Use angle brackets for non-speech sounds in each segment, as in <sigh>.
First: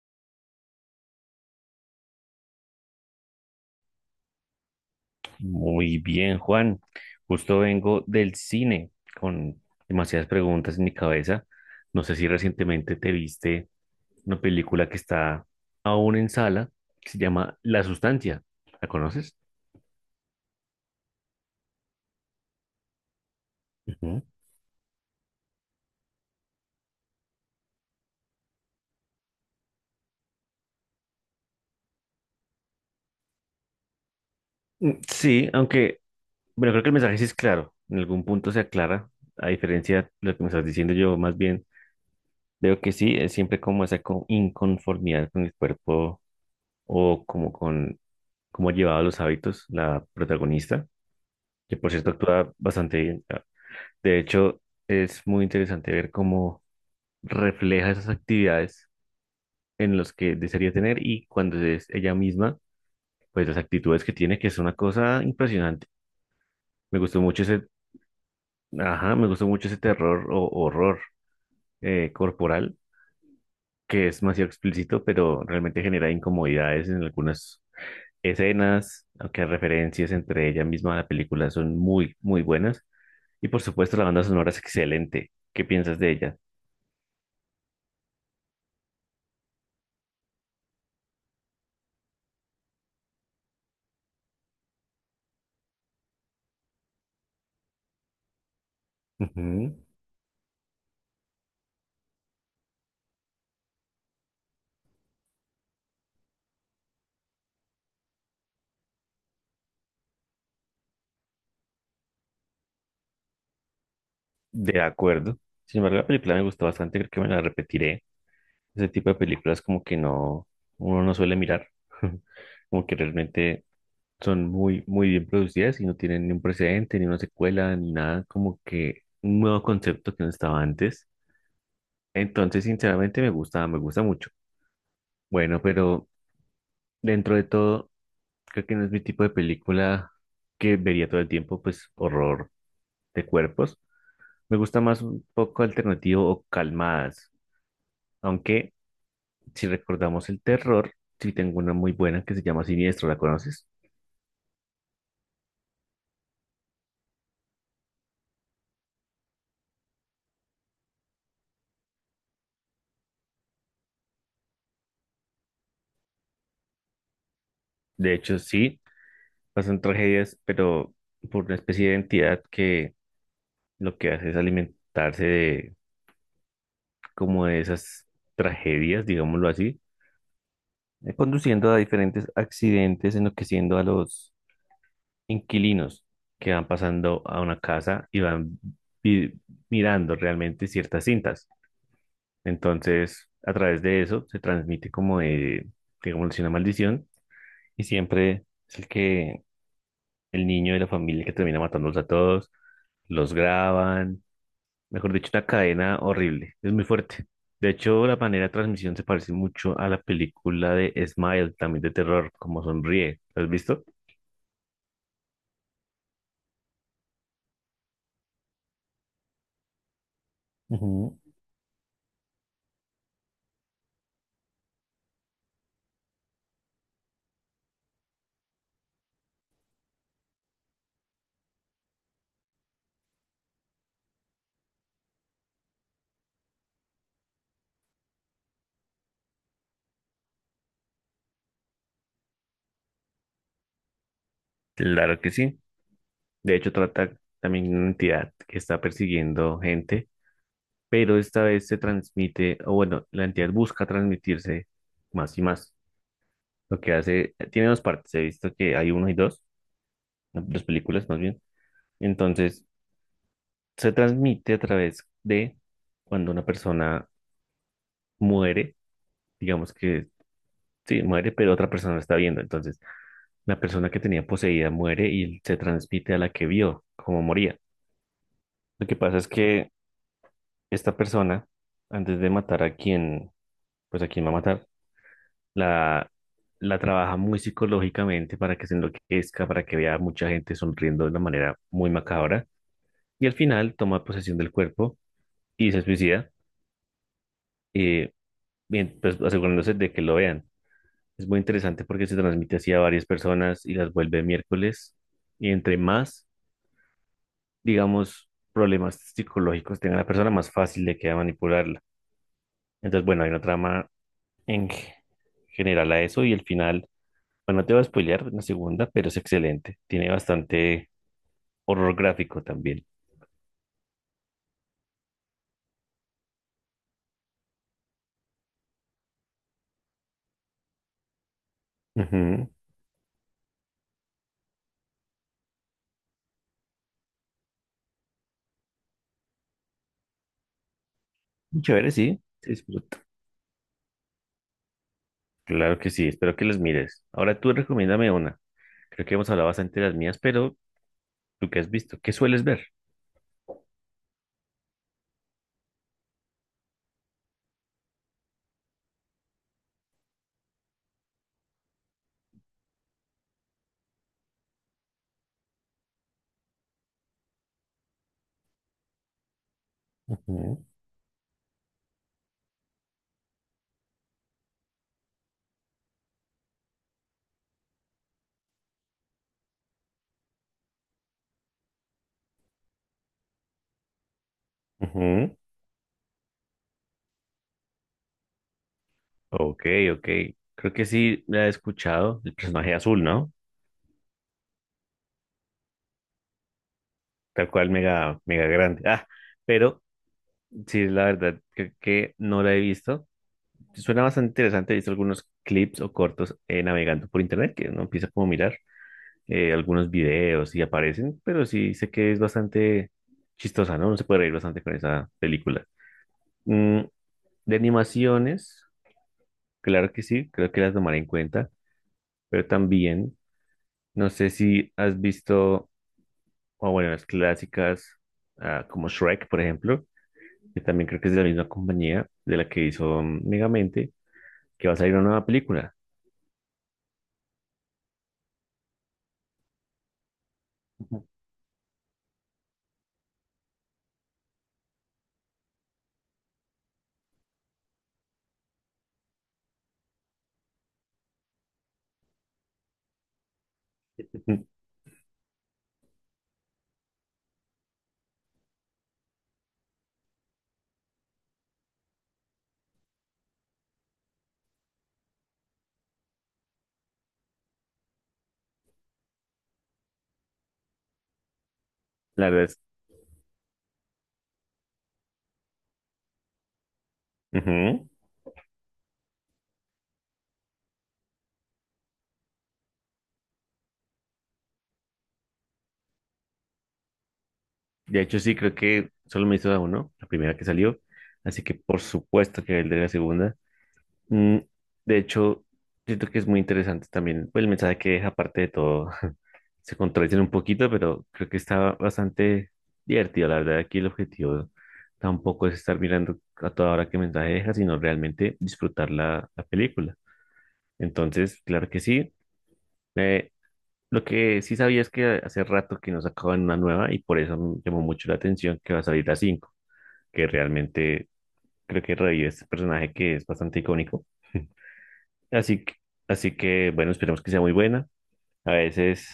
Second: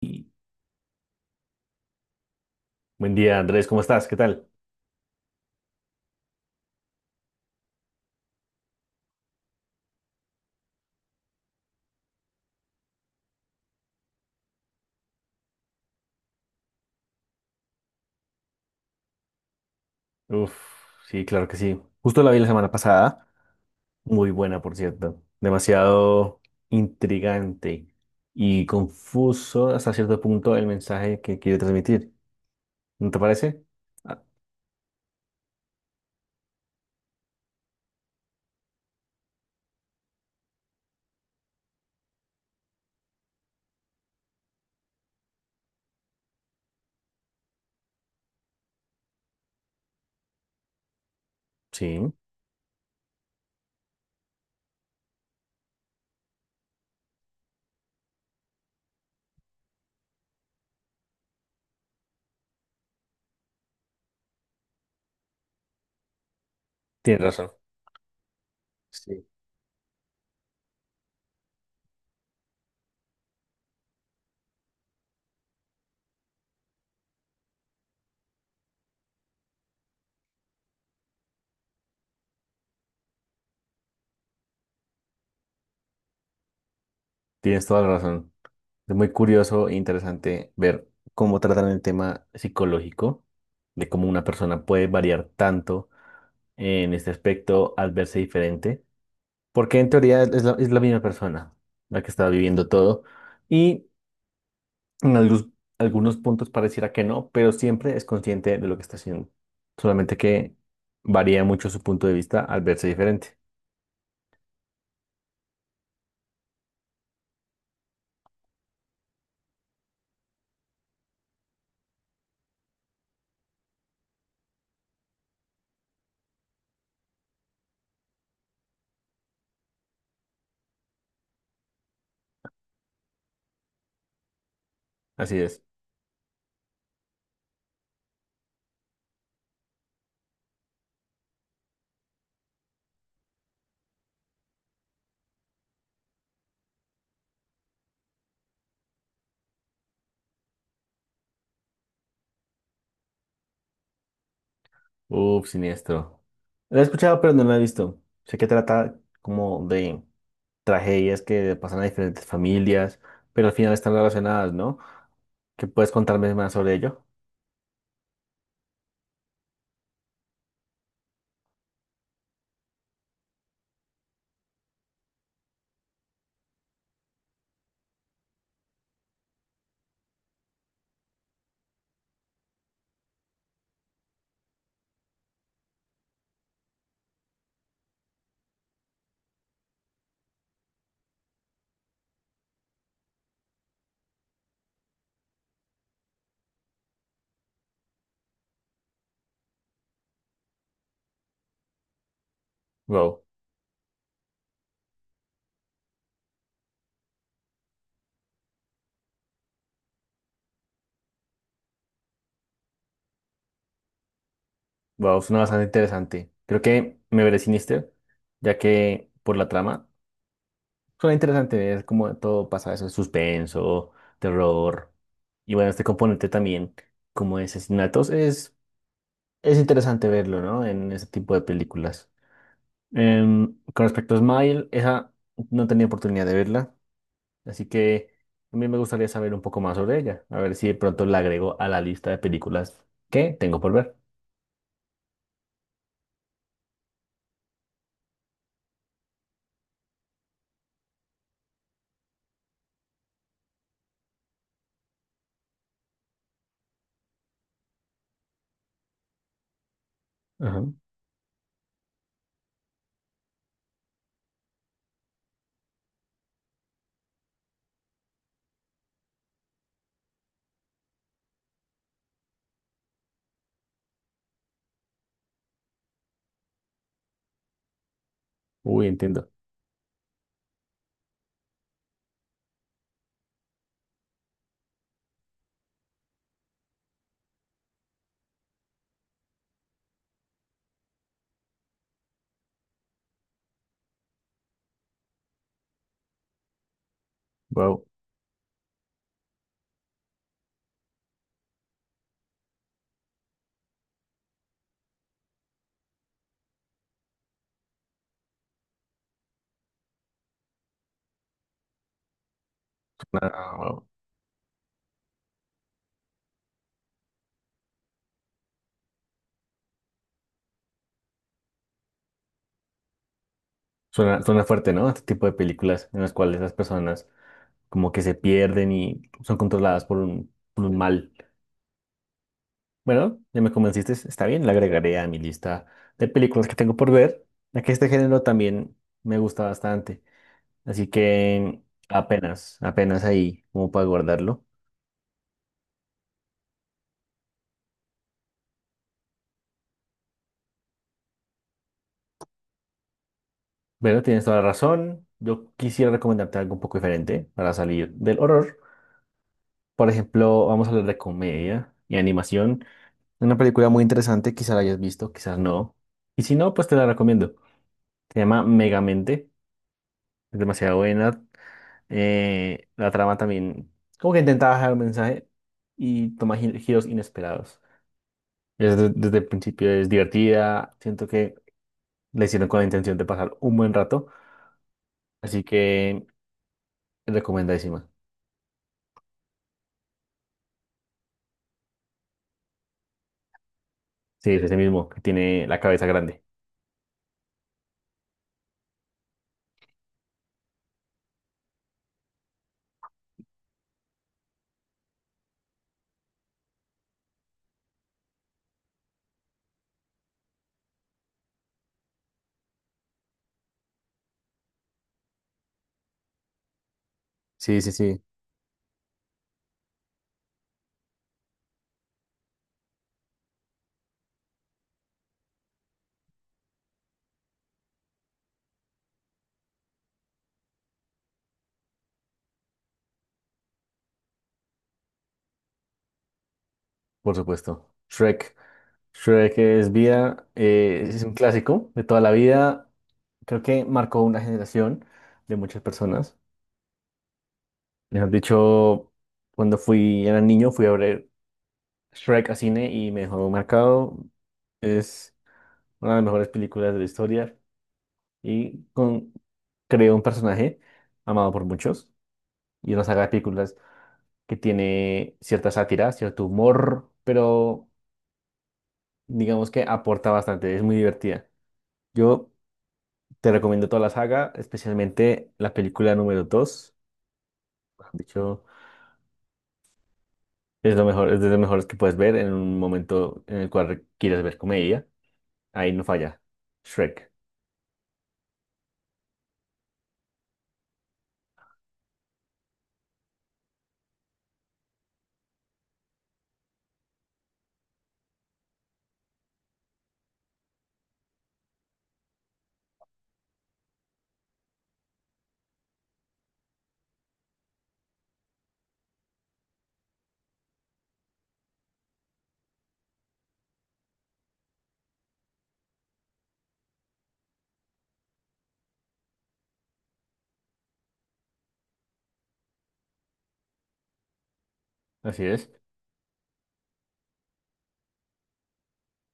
Y buen día, Andrés, ¿cómo estás? ¿Qué tal? Muy bien, Juan. Justo vengo del cine con demasiadas preguntas en mi cabeza. No sé si recientemente te viste una película que está aún en sala, que se llama La Sustancia. ¿La conoces? Uf, sí, claro que sí. Justo la vi la semana pasada, Ujú. muy buena, por cierto. Demasiado intrigante y confuso hasta cierto punto el mensaje que quiere transmitir. ¿No te parece? Ah, Mm, sí, aunque, bueno, creo que el mensaje sí es claro. En algún punto se aclara, a diferencia de lo que me estás diciendo yo, más bien veo que sí, es siempre como esa inconformidad con el cuerpo o como con cómo llevaba los hábitos la protagonista, que por cierto sí, actúa bastante bien. Ah, de hecho, es muy interesante ver cómo refleja esas actividades en las que desearía tener y cuando es ella misma, pues las actitudes que tiene, que es una cosa impresionante. Me gustó tienes mucho razón. ese, ajá, Sí, me gustó mucho ese terror o horror corporal, que es demasiado explícito, pero realmente genera incomodidades en algunas escenas, aunque referencias entre ella misma a la película son muy, muy buenas. Y por supuesto, la banda sonora es excelente. ¿Qué piensas de ella? tienes toda la razón. Es muy curioso e interesante ver cómo tratan el tema psicológico, de cómo una persona puede variar tanto en este aspecto al verse diferente. Ujú. Porque en teoría es la misma persona la que estaba viviendo todo. Y en algunos puntos pareciera que no, pero siempre es consciente de lo que está haciendo. Solamente que varía mucho su punto de vista al verse diferente. De acuerdo. Sin embargo, la película me gustó bastante, creo que me la repetiré. Ese tipo de películas como que no, uno no suele mirar, <laughs> como que realmente son muy, muy bien producidas y no tienen ni un precedente, ni una secuela, ni nada, como que un nuevo concepto que no estaba antes. Entonces, sinceramente, me gusta mucho. Así Bueno, es. pero dentro de todo, creo que no es mi tipo de película que vería todo el tiempo, pues horror de cuerpos. Me gusta más un poco alternativo o calmadas, aunque si recordamos el terror, sí tengo una muy buena que se llama Siniestro, ¿la conoces? Uf, siniestro. Lo he escuchado, pero no lo he visto. Sé que trata como de tragedias que pasan a diferentes familias, pero al final están relacionadas, ¿no? ¿Qué puedes contarme más sobre ello? De hecho, sí, pasan tragedias, pero por una especie de entidad que lo que hace es alimentarse de como de esas tragedias, digámoslo así, conduciendo a diferentes accidentes, enloqueciendo a los inquilinos que van pasando a una casa y van vi- mirando realmente ciertas cintas. Entonces, a través de eso se transmite como de, digamos, una maldición y siempre es el que el niño de la familia que termina matándolos a todos, Wow. los graban, mejor dicho, una cadena horrible, es muy fuerte. De hecho, la manera de transmisión se parece mucho a la película de Smile, también de terror, como sonríe. ¿Lo has visto? Wow, suena bastante interesante. Creo que me veré Sinister, ya que por la trama suena Ujú. interesante. Es como todo pasa eso, suspenso, terror. Y bueno, este componente también, como de asesinatos, es interesante verlo, ¿no? En ese tipo de películas. Con respecto a Smile, esa no tenía oportunidad de verla, así que a mí me gustaría saber un poco más sobre ella. A ver si de pronto la agrego a la lista de películas que tengo por ver. Claro que sí. De hecho, trata también de una entidad que está persiguiendo gente, pero esta vez se transmite, o bueno, la entidad busca transmitirse más y más. Lo que hace, tiene dos partes, he visto que hay uno y dos, Ajá. dos películas más bien. Entonces, se transmite a través de cuando una persona muere, digamos que sí, muere, pero otra persona la está viendo. Entonces, la persona que tenía poseída muere y se transmite a la que vio cómo moría. Uy, Lo que pasa es entiendo. que esta persona, antes de matar a quien, pues a quien va a matar, la, la trabaja muy psicológicamente para que se enloquezca, para que vea a mucha gente sonriendo de una manera muy macabra. Y al final toma posesión del cuerpo y se suicida, Wow. eh, bien, pues asegurándose de que lo vean. Es muy interesante porque se transmite así a varias personas y las vuelve miércoles. Y entre más, digamos, problemas psicológicos tenga la persona, más fácil le queda manipularla. Entonces, bueno, hay una trama en g- general a eso y el final, bueno, no te voy a spoilear la segunda, pero es excelente. Tiene bastante horror gráfico también. Suena fuerte, ¿no? Este tipo de películas en las cuales las personas como que se pierden y son controladas por por un mal. Ujú. Bueno, ya me convenciste, está bien, la agregaré a mi lista de películas que tengo por ver, ya que este género también me gusta bastante. Así que Muy chévere, sí, se apenas, apenas disfruta. ahí como para guardarlo. Claro que sí, espero que los mires. Ahora tú recomiéndame una. Creo que hemos hablado bastante de las mías, pero ¿tú qué has visto? ¿Qué sueles ver? Bueno, tienes toda la razón. Yo quisiera recomendarte algo un poco diferente para salir del horror. Por ejemplo, vamos a hablar de comedia y animación. Una película muy interesante, quizás la hayas visto, quizás no. Y si no, pues te la recomiendo. Se llama Megamente, es Ujú, demasiado buena. La trama también, como que intentaba dejar un mensaje y toma giros inesperados. Es desde el principio es divertida, siento que la hicieron con la intención de pasar un buen rato, ujú. así que recomendadísima. Ok, ok. Creo que sí la he escuchado, el personaje azul, ¿no? Sí, es ese mismo, que tiene la cabeza grande. Tal cual, mega, mega grande. Ah, pero sí, la verdad, creo que no la he visto. Suena bastante interesante. He visto algunos clips o cortos navegando por internet que uno empieza como a mirar algunos videos y aparecen, pero sí sé que es bastante chistosa, ¿no? Uno se puede reír bastante con esa película. Mm, de Sí, sí, sí, animaciones, claro que sí, creo que las tomaré en cuenta, pero también no sé si has visto, o bueno, las clásicas como Shrek, por ejemplo, que también creo que es de la misma compañía de la que hizo Megamente, que va a salir una nueva película. por supuesto. Shrek. Shrek es vida, es un <laughs> clásico de toda la vida. Creo que marcó una generación de muchas personas. Mejor dicho, cuando fui, era niño, fui a ver Shrek a cine y me dejó marcado. Es una de las mejores películas de la historia y creó un personaje amado por muchos y una saga de películas que tiene cierta sátira, cierto humor, pero digamos que aporta bastante, es muy divertida. La Yo verdad es. te recomiendo toda la saga, especialmente la película número 2. Ujú. Es lo mejor, es de los mejores que puedes ver en un momento en el cual quieres ver comedia. Ahí no falla. Shrek. De hecho, sí, creo que solo me hizo a uno, la primera que salió. Así que por supuesto que el de la segunda. Mm, de hecho, siento que es muy interesante también pues, el mensaje que deja, aparte de todo. <laughs> Se contradicen un poquito, pero creo que está bastante divertido. La verdad, aquí el objetivo tampoco es estar mirando a toda hora qué mensaje deja, sino realmente disfrutar la película. Entonces, claro que sí. Eh, lo que sí sabía es que hace rato que nos sacaban una nueva y por eso me llamó mucho la atención que va a salir la 5 que realmente creo que revive este personaje que es bastante icónico. <laughs> Así es. Así que, así que, bueno, esperemos que sea muy buena. A veces,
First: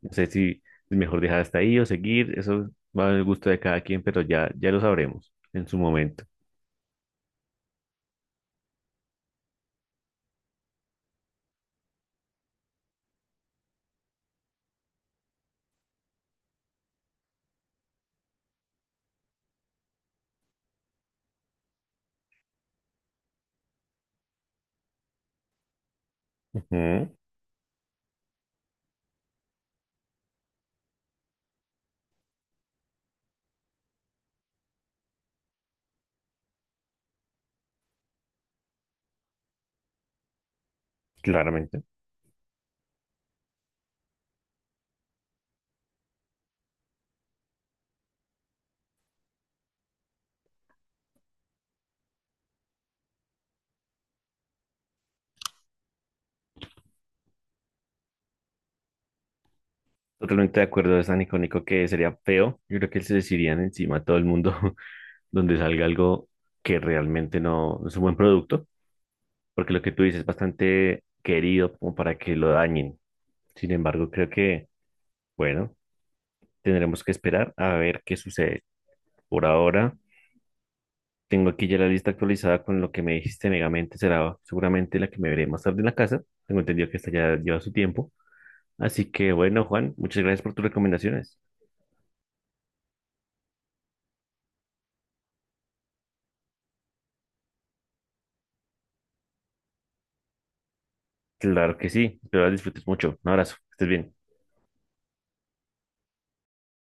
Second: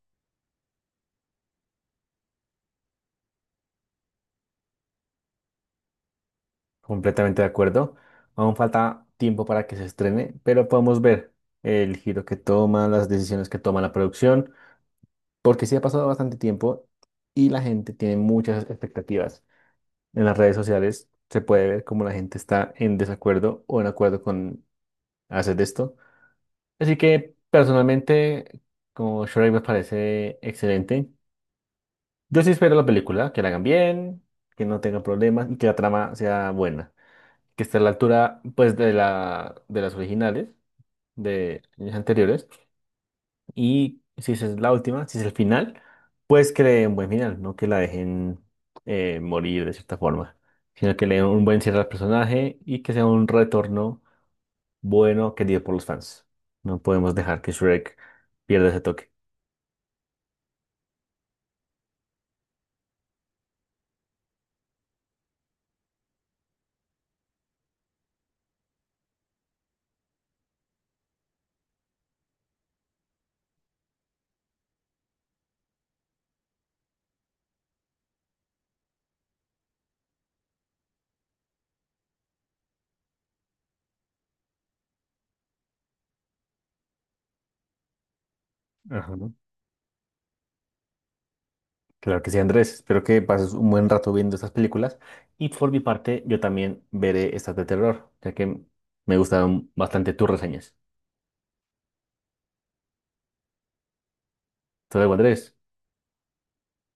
no sé si es mejor dejar hasta ahí o seguir, eso va al gusto de cada quien, pero ya lo sabremos en su momento. Completamente de acuerdo. Aún falta tiempo para que se estrene, pero podemos ver el giro que toma, las decisiones que toma la producción, porque sí ha pasado bastante tiempo y la gente tiene muchas expectativas. En las redes sociales se puede ver cómo la gente está en desacuerdo o en acuerdo con hacer esto. Así Ujú, que personalmente, como Shrek me parece excelente. Yo sí espero la película, que la hagan bien, que no tenga problemas y que la trama sea buena. Que esté a la altura, pues, de de las originales, de claramente. años anteriores. Y si esa es la última, si es el final, pues que le den un buen final, no que la dejen morir de cierta forma, sino que le den un buen cierre al personaje y que sea un retorno bueno querido por los fans. No podemos dejar que Shrek pierda ese toque. Totalmente de acuerdo, es tan icónico que sería feo. Yo creo que se les irían encima a todo el mundo <laughs> donde salga algo que realmente no es un buen producto, porque lo que tú dices es bastante querido como para que lo dañen. Sin embargo, creo que bueno, tendremos que esperar a ver qué sucede. Por ahora, tengo aquí ya la lista actualizada con lo que me dijiste. Megamente será seguramente la que me veré más tarde en la casa. Tengo entendido que esta ya lleva su tiempo. Así Ajá. que bueno, Juan, muchas gracias por tus recomendaciones. Claro que sí, Andrés. Espero que pases un buen rato viendo estas películas. Y por mi parte, yo también veré estas de terror, ya que me gustaron bastante tus reseñas. Claro que sí. Espero las disfrutes mucho. Un abrazo. Que estés bien. Hasta luego, Andrés.